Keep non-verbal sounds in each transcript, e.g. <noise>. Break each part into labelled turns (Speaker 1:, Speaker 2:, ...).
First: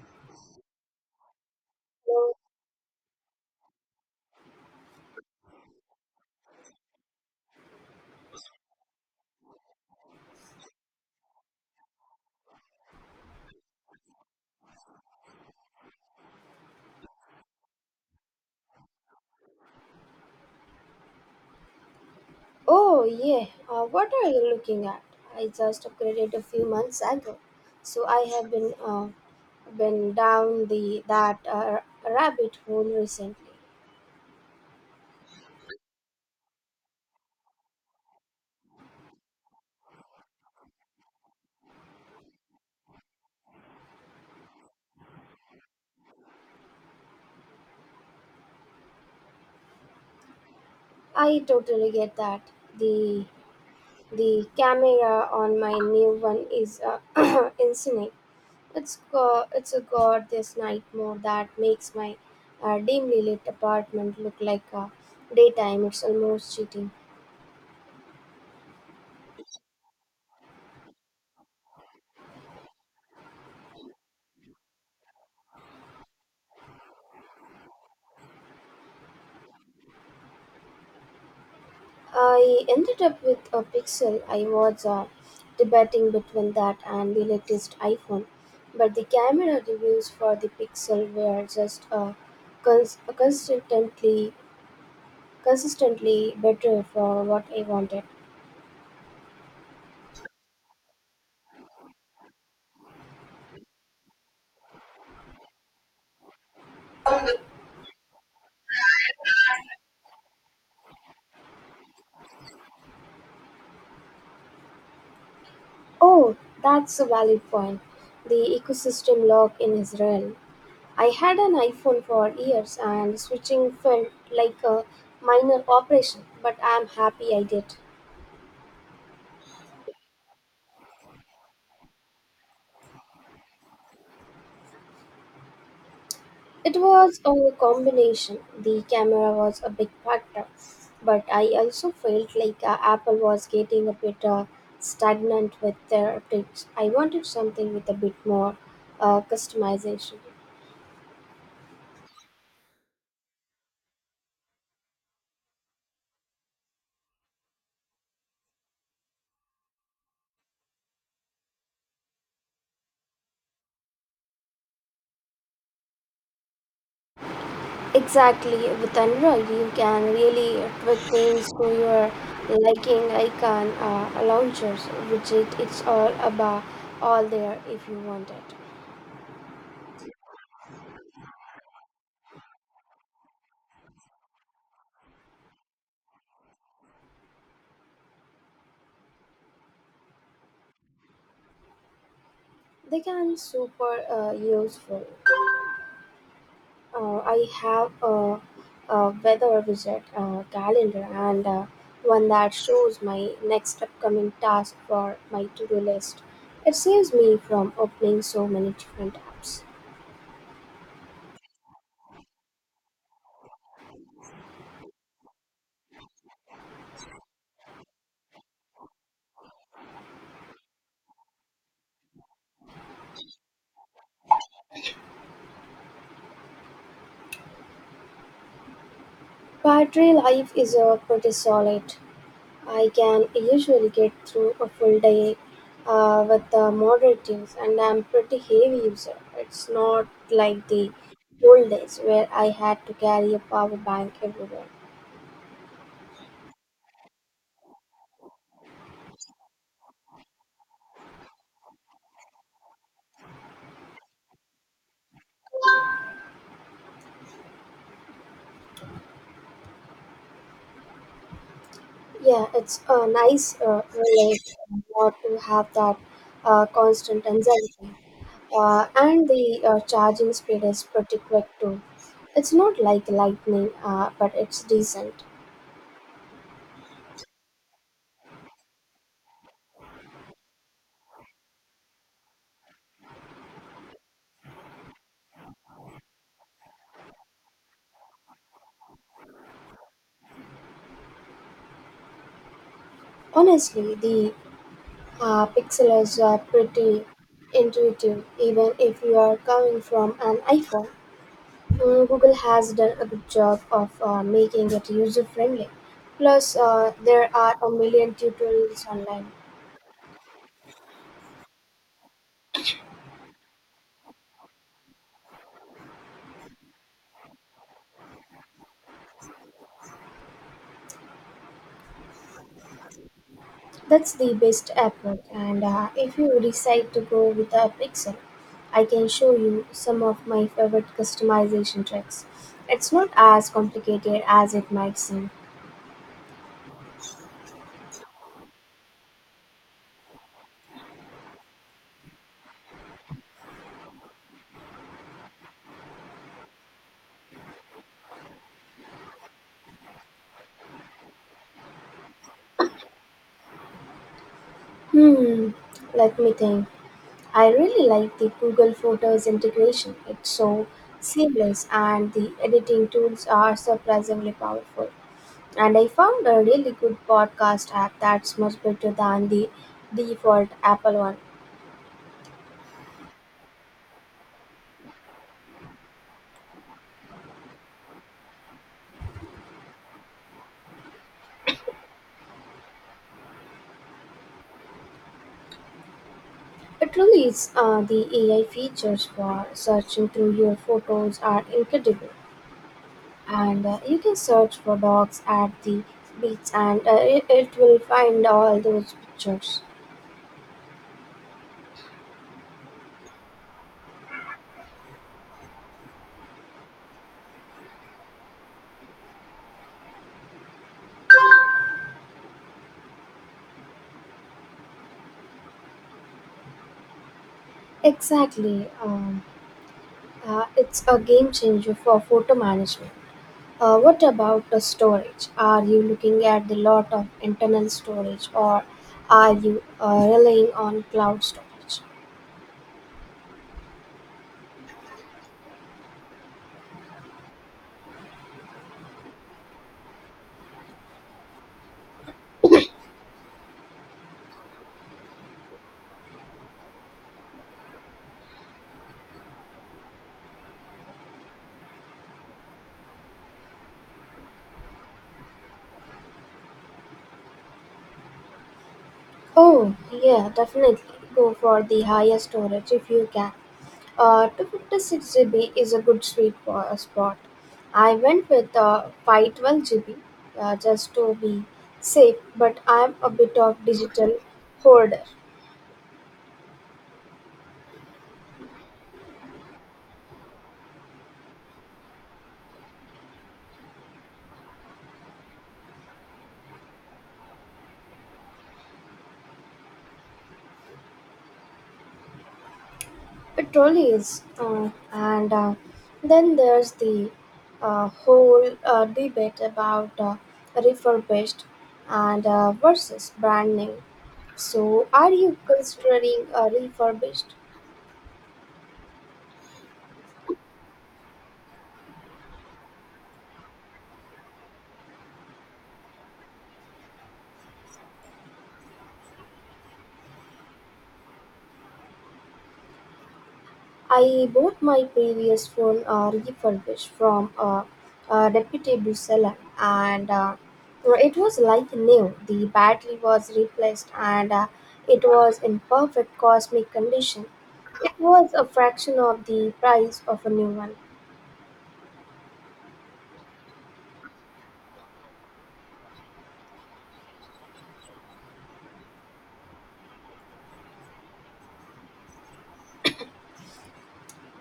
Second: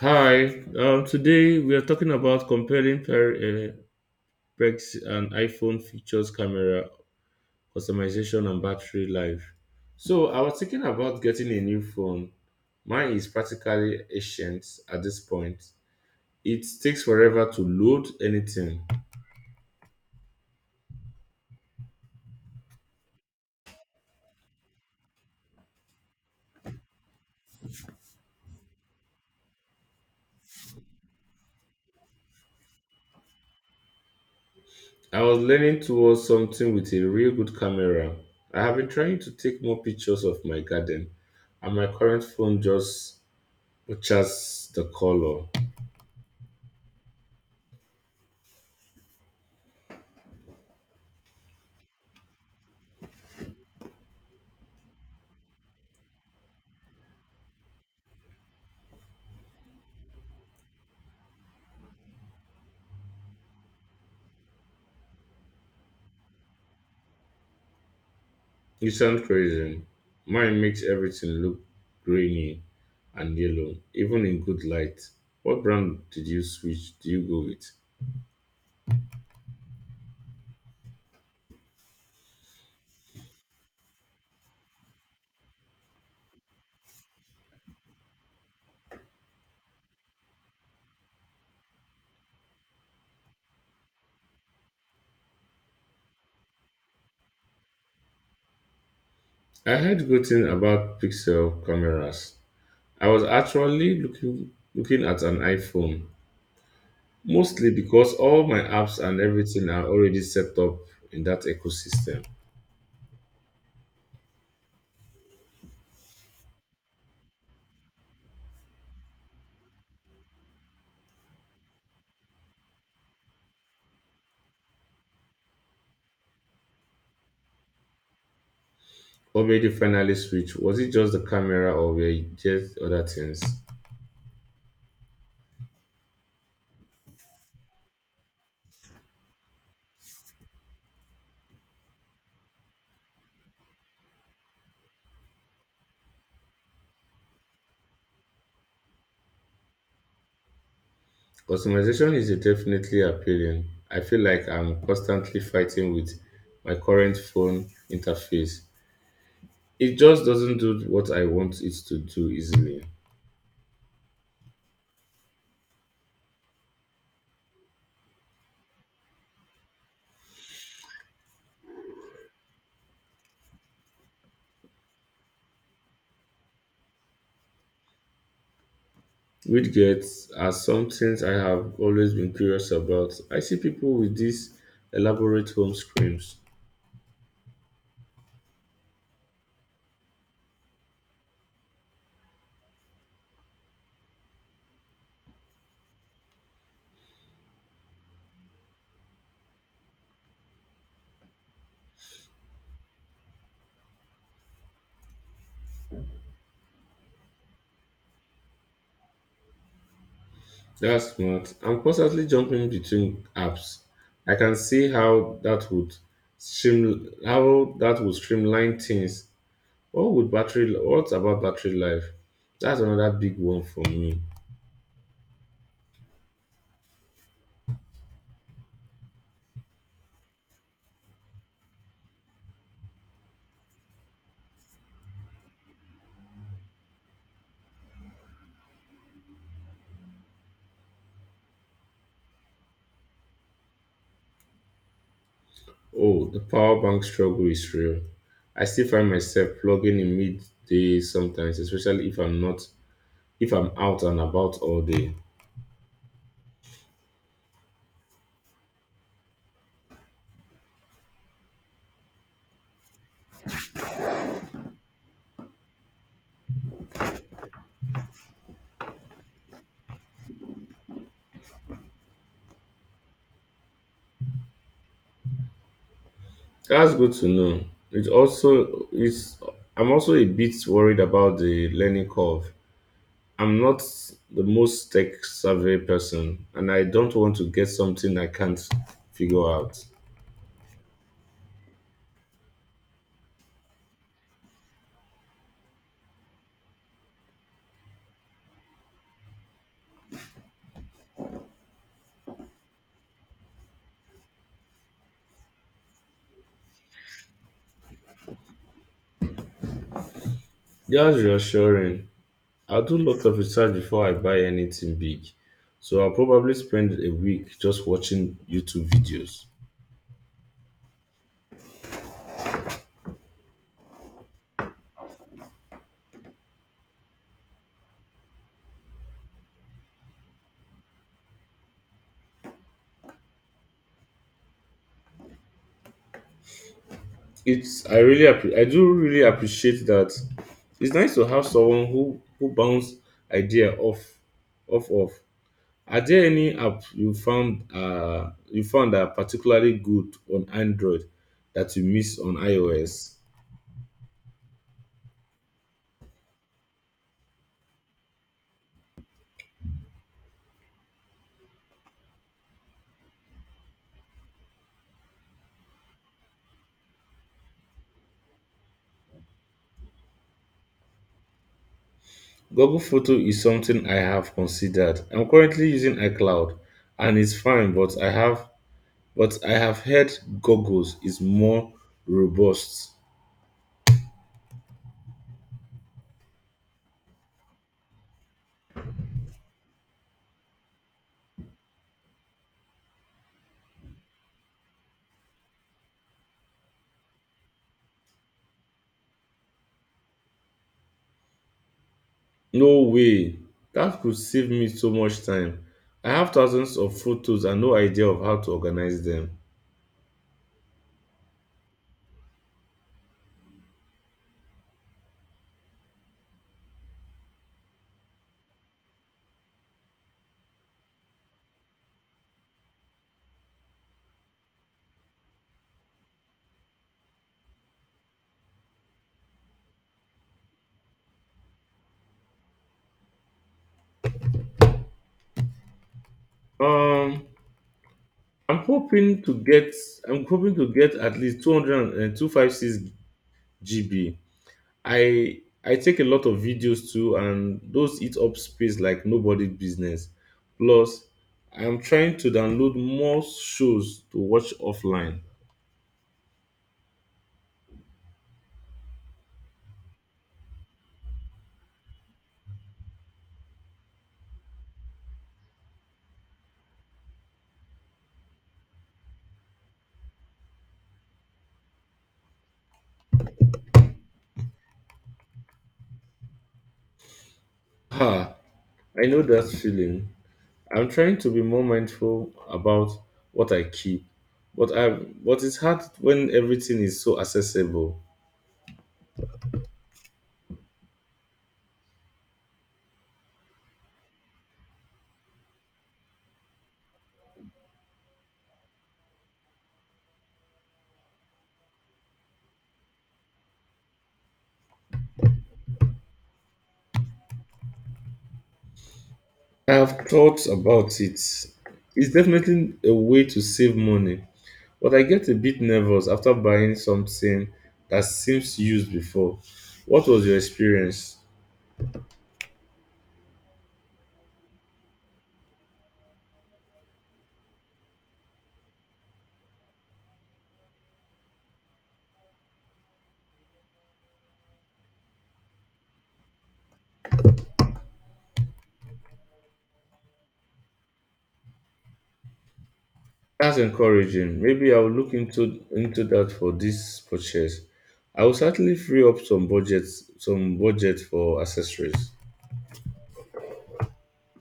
Speaker 1: Hi, today we are talking about comparing Pex and iPhone features, camera customization, and battery life. So, I was thinking about getting a new phone. Mine is practically ancient at this point. It takes forever to load anything.
Speaker 2: Oh, yeah. What are you looking at? I just upgraded a few months ago, so I have been down the that rabbit hole recently.
Speaker 1: I was leaning towards something with a real good camera. I have been trying to take more pictures of my garden, and my current phone just butchers the color.
Speaker 2: I totally get that. The the camera on my new one is <clears throat> insane. It's got this night mode that makes my dimly lit apartment look like daytime. It's almost cheating.
Speaker 1: You sound crazy. Mine makes everything look grainy and yellow, even in good light. What brand did you switch? Do you go with?
Speaker 2: I ended up with a Pixel. I was debating between that and the latest iPhone, but the camera reviews for the Pixel were just cons- consistently consistently better for what I wanted.
Speaker 1: I heard good thing about Pixel cameras. I was actually looking at an iPhone, mostly because all my apps and everything are already set up in that ecosystem.
Speaker 2: Oh, that's a valid point. The ecosystem lock in Israel. I had an iPhone for years and switching felt like a minor operation, but I'm happy I did.
Speaker 1: What made you finally switch? Was it just the camera, or were you just other things?
Speaker 2: It was a combination. The camera was a big factor, but I also felt like Apple was getting a bit stagnant with their updates. I wanted something with a bit more customization.
Speaker 1: Customization is definitely appealing. I feel like I'm constantly fighting with my current phone interface. It just doesn't do what I want it to do easily.
Speaker 2: Exactly, with Android, you can really tweak things to your liking icon launchers, widget, it's all there if you want it.
Speaker 1: Widgets are some things I have always been curious about. I see people with these elaborate home screens.
Speaker 2: They can super useful. I have a weather visit calendar and one that shows my next upcoming task for my to-do list. It saves me from opening so many different apps.
Speaker 1: That's smart. I'm constantly jumping between apps. I can see how that would streamline things. What about battery life? That's another big one for me.
Speaker 2: Battery life is pretty solid. I can usually get through a full day with moderate use, and I'm pretty heavy user. It's not like the old days where I had to carry a power bank everywhere.
Speaker 1: Oh, the power bank struggle is real. I still find myself plugging in midday sometimes, especially if I'm out and about all day.
Speaker 2: Yeah, it's a nice relief, not to have that constant anxiety. And the charging speed is pretty quick too. It's not like lightning, but it's decent.
Speaker 1: That's good to know. It also is I'm also a bit worried about the learning curve. I'm not the most tech savvy person and I don't want to get something I can't figure out.
Speaker 2: Honestly, the pixels are pretty intuitive, even if you are coming from an iPhone. Mm, Google has done a good job of making it user friendly. Plus, there are a million tutorials online.
Speaker 1: That's reassuring. I do lots of research before I buy anything big, so I'll probably spend a week just watching YouTube videos.
Speaker 2: That's the best approach, and if you decide to go with a Pixel, I can show you some of my favorite customization tricks. It's not as complicated as it might seem.
Speaker 1: It's I really appre- I do really appreciate that. It's nice to have someone who bounce idea off. Are there any app you found that are particularly good on Android that you miss on iOS?
Speaker 2: Hmm, let me think. I really like the Google Photos integration. It's so seamless, and the editing tools are surprisingly powerful. And I found a really good podcast app that's much better than the default Apple one.
Speaker 1: Google Photo is something I have considered. I'm currently using iCloud and it's fine, but I have heard goggles is more robust.
Speaker 2: It truly is. The AI features for searching through your photos are incredible, and you can search for dogs at the beach, and it, it will find all those pictures.
Speaker 1: No way. That could save me so much time. I have thousands of photos and no idea of how to organize them.
Speaker 2: Exactly. It's a game changer for photo management. What about the storage? Are you looking at the lot of internal storage, or are you relying on cloud storage?
Speaker 1: Um, I'm hoping to get I'm hoping to get at least 200 and 256 and GB. I I take a lot of videos too and those eat up space like nobody's business. Plus, I'm trying to download more shows to watch offline.
Speaker 2: Oh, yeah, definitely. Go for the highest storage if you can. 256 GB is a good sweet spot. I went with 512 GB, just to be safe, but I'm a bit of digital hoarder.
Speaker 1: Ha. I know that feeling. I'm trying to be more mindful about what I keep, but it's hard when everything is so accessible.
Speaker 2: It really is. And then there's the whole debate about refurbished and versus brand new. So, are you considering refurbished?
Speaker 1: I have thought about it. It's definitely a way to save money, but I get a bit nervous after buying something that seems used before. What was your experience?
Speaker 2: I bought my previous phone refurbished from a reputable seller, and well, it was like new. The battery was replaced, and it was in perfect cosmic condition. It was a fraction of the price of a new one.
Speaker 1: That's encouraging. Maybe I'll look into that for this purchase. I will certainly free up some budget for accessories.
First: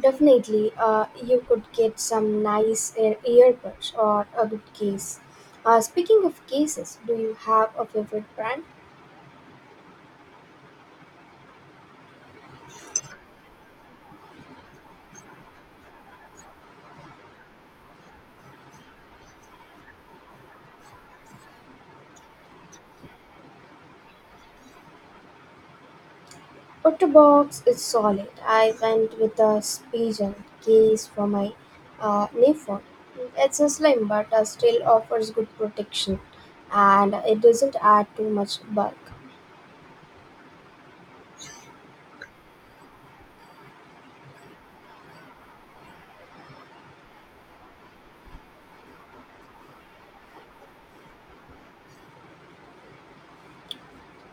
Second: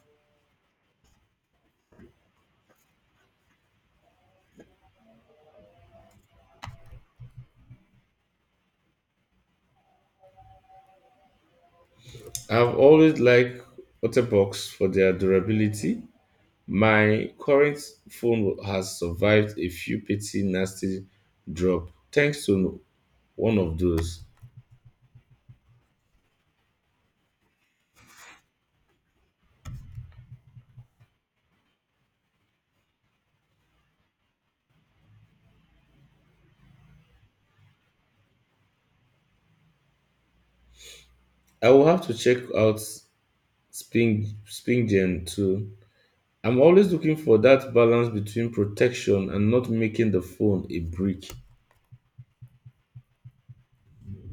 Speaker 2: Definitely, you could get some nice earbuds or a good case. Speaking of cases, do you have a favorite brand?
Speaker 1: I've always liked Otterbox for their durability. My current phone has survived a few petty nasty drop thanks to one of those.
Speaker 2: Otterbox is solid. I went with a Spiegel case for my Nephon. It's a slim but still offers good protection and it doesn't add too much bulk.
Speaker 1: I will have to check out Spring SpringGen too. I'm always looking for that balance between protection and not making the phone a brick.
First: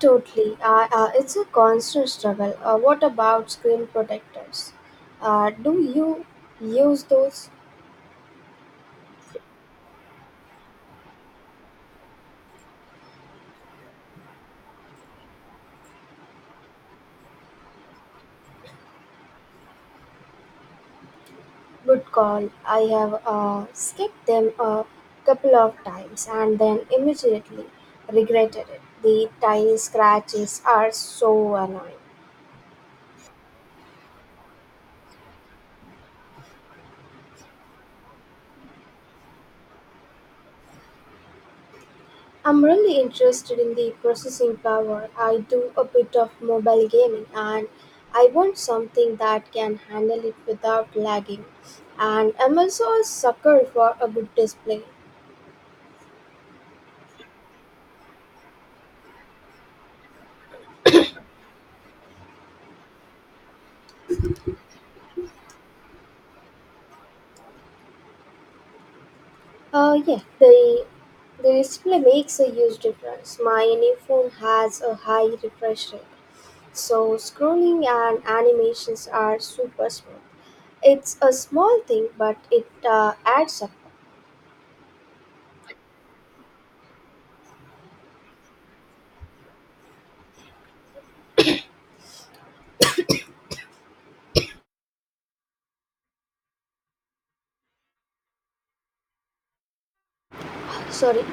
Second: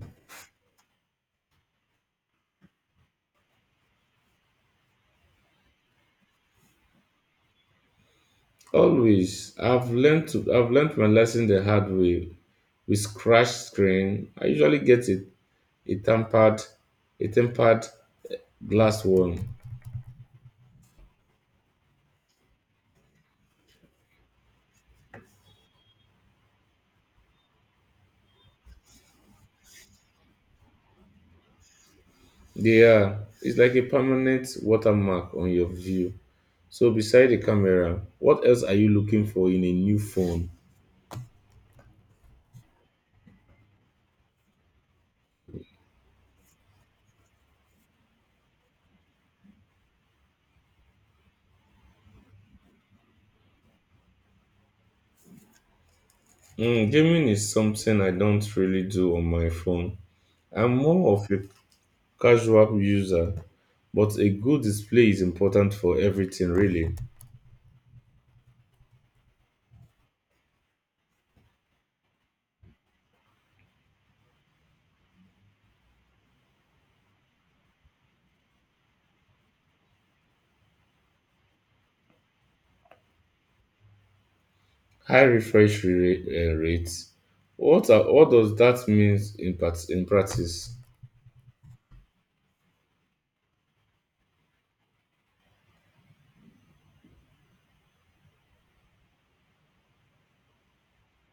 Speaker 2: Totally. It's a constant struggle. What about screen protectors? Do you use those?
Speaker 1: Always, I've learned my lesson the hard way. With scratch screen, I usually get it a tampered a tempered glass one.
Speaker 2: Good call. I have skipped them a couple of times and then immediately regretted it. The tiny scratches are so annoying.
Speaker 1: Yeah, it's like a permanent watermark on your view. So beside the camera, what else are you looking for in a new phone?
Speaker 2: I'm really interested in the processing power. I do a bit of mobile gaming and I want something that can handle it without lagging. And I'm also a sucker for a good display.
Speaker 1: Mm, gaming is something I don't really do on my phone. I'm more of a casual user, but a good display is important for everything really.
Speaker 2: Yeah, the display makes a huge difference. My new phone has a high refresh rate, so scrolling and animations are super smooth. It's a small thing, but it adds up.
Speaker 1: High refresh rate. What does that mean in practice?
Speaker 2: Sorry,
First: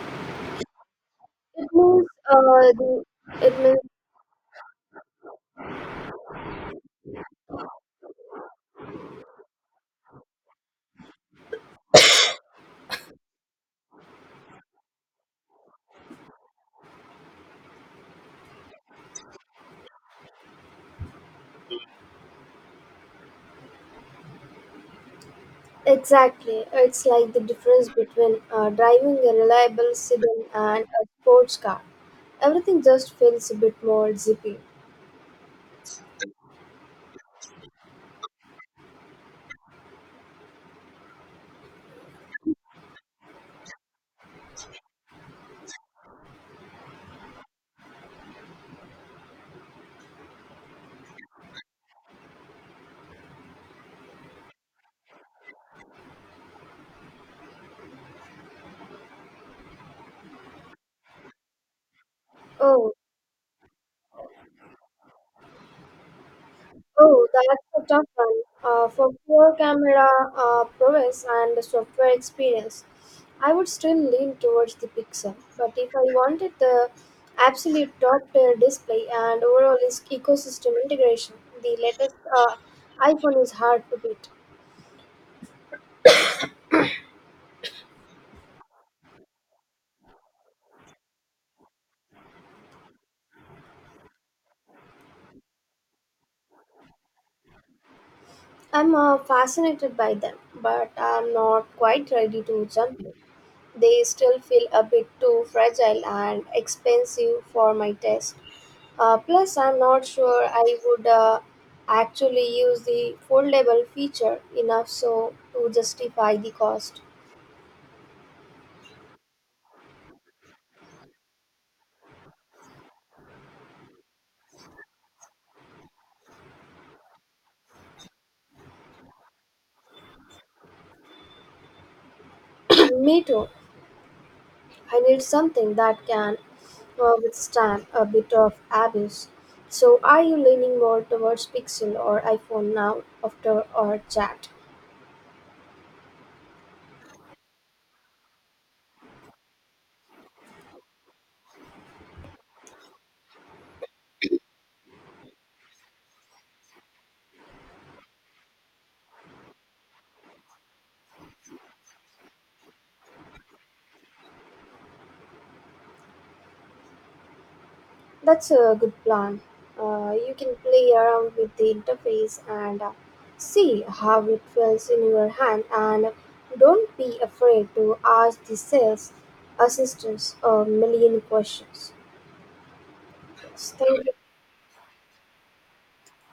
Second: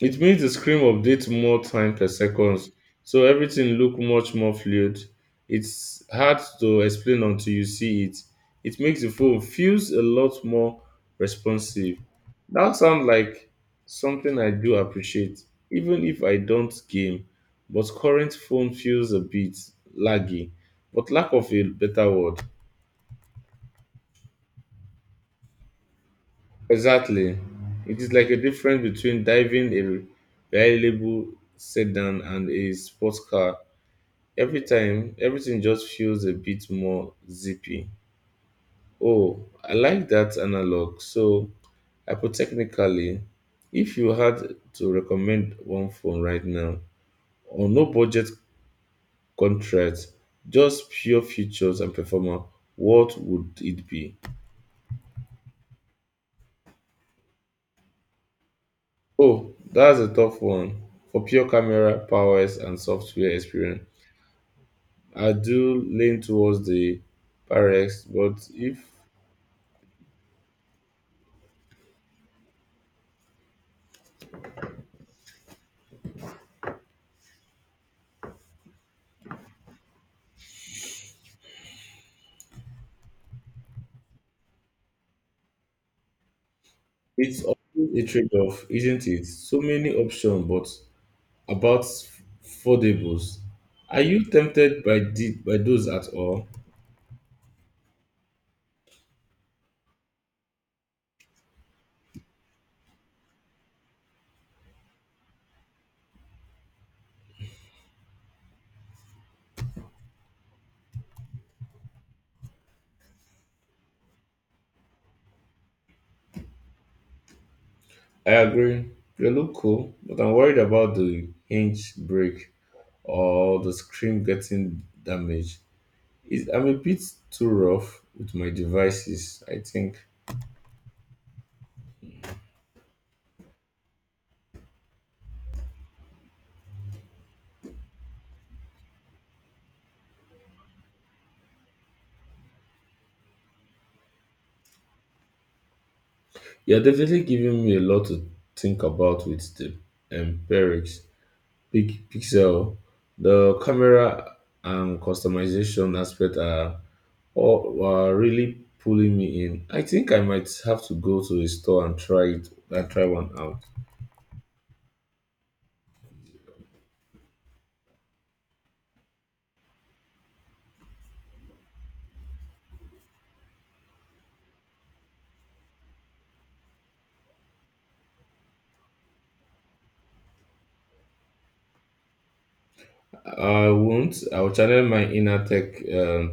Speaker 1: It means the screen updates more
Speaker 2: it
Speaker 1: time per
Speaker 2: means
Speaker 1: seconds,
Speaker 2: uh, the
Speaker 1: so
Speaker 2: it
Speaker 1: everything
Speaker 2: means
Speaker 1: look much more fluid. It's hard to explain until you see it. It makes the phone feels a lot more responsive. That sounds like something I do appreciate, even if I don't game. But current phone feels a bit laggy, but lack of a better word.
Speaker 2: exactly. It's like
Speaker 1: Exactly.
Speaker 2: the difference
Speaker 1: It is like a
Speaker 2: between
Speaker 1: difference
Speaker 2: driving
Speaker 1: between
Speaker 2: a
Speaker 1: driving
Speaker 2: reliable sedan
Speaker 1: a
Speaker 2: and a
Speaker 1: reliable
Speaker 2: sports car.
Speaker 1: sedan and a
Speaker 2: Everything just
Speaker 1: sports
Speaker 2: feels a
Speaker 1: car.
Speaker 2: bit more zippy.
Speaker 1: Every time, everything just feels a bit more zippy. Oh, I like that analog. So, hypothetically, if you had to recommend one phone right now, on no budget contract, just pure features and performance, what would it be? Oh, that's a tough one. For pure camera, powers, and
Speaker 2: Oh,
Speaker 1: software experience, I do lean towards the
Speaker 2: Oh, that's a
Speaker 1: Pyrex,
Speaker 2: tough one.
Speaker 1: but if
Speaker 2: For pure camera prowess and the software experience, I would still lean towards the Pixel. But if I wanted the absolute top-tier display and overall ecosystem integration, the latest iPhone is hard to beat.
Speaker 1: it's always a trade-off, isn't it? So many options, but about affordables. Are you tempted by those at all?
Speaker 2: I'm fascinated by them, but I'm not quite ready to jump. They still feel a bit too fragile and expensive for my taste. Plus, I'm not sure I would actually use the foldable feature enough so to justify the cost.
Speaker 1: I agree. They look cool, but I'm worried about the hinge break or the screen getting damaged. It, I'm a bit too rough with my devices, I think.
Speaker 2: <clears throat> Me too. I need something that can withstand a bit of abuse. So, are you leaning more towards Pixel or iPhone now after our chat?
Speaker 1: You're definitely giving me a lot to think about with the empirics. Pixel, the camera and customization aspect are all are really pulling me in. I think I might have to go to a store and try it and try one out.
Speaker 2: That's a good plan. You can play around with the interface and, see how it feels in your hand, and don't be afraid to ask the sales assistants a million questions.
Speaker 1: I
Speaker 2: Yes, thank you.
Speaker 1: won't. I'll channel my inner tech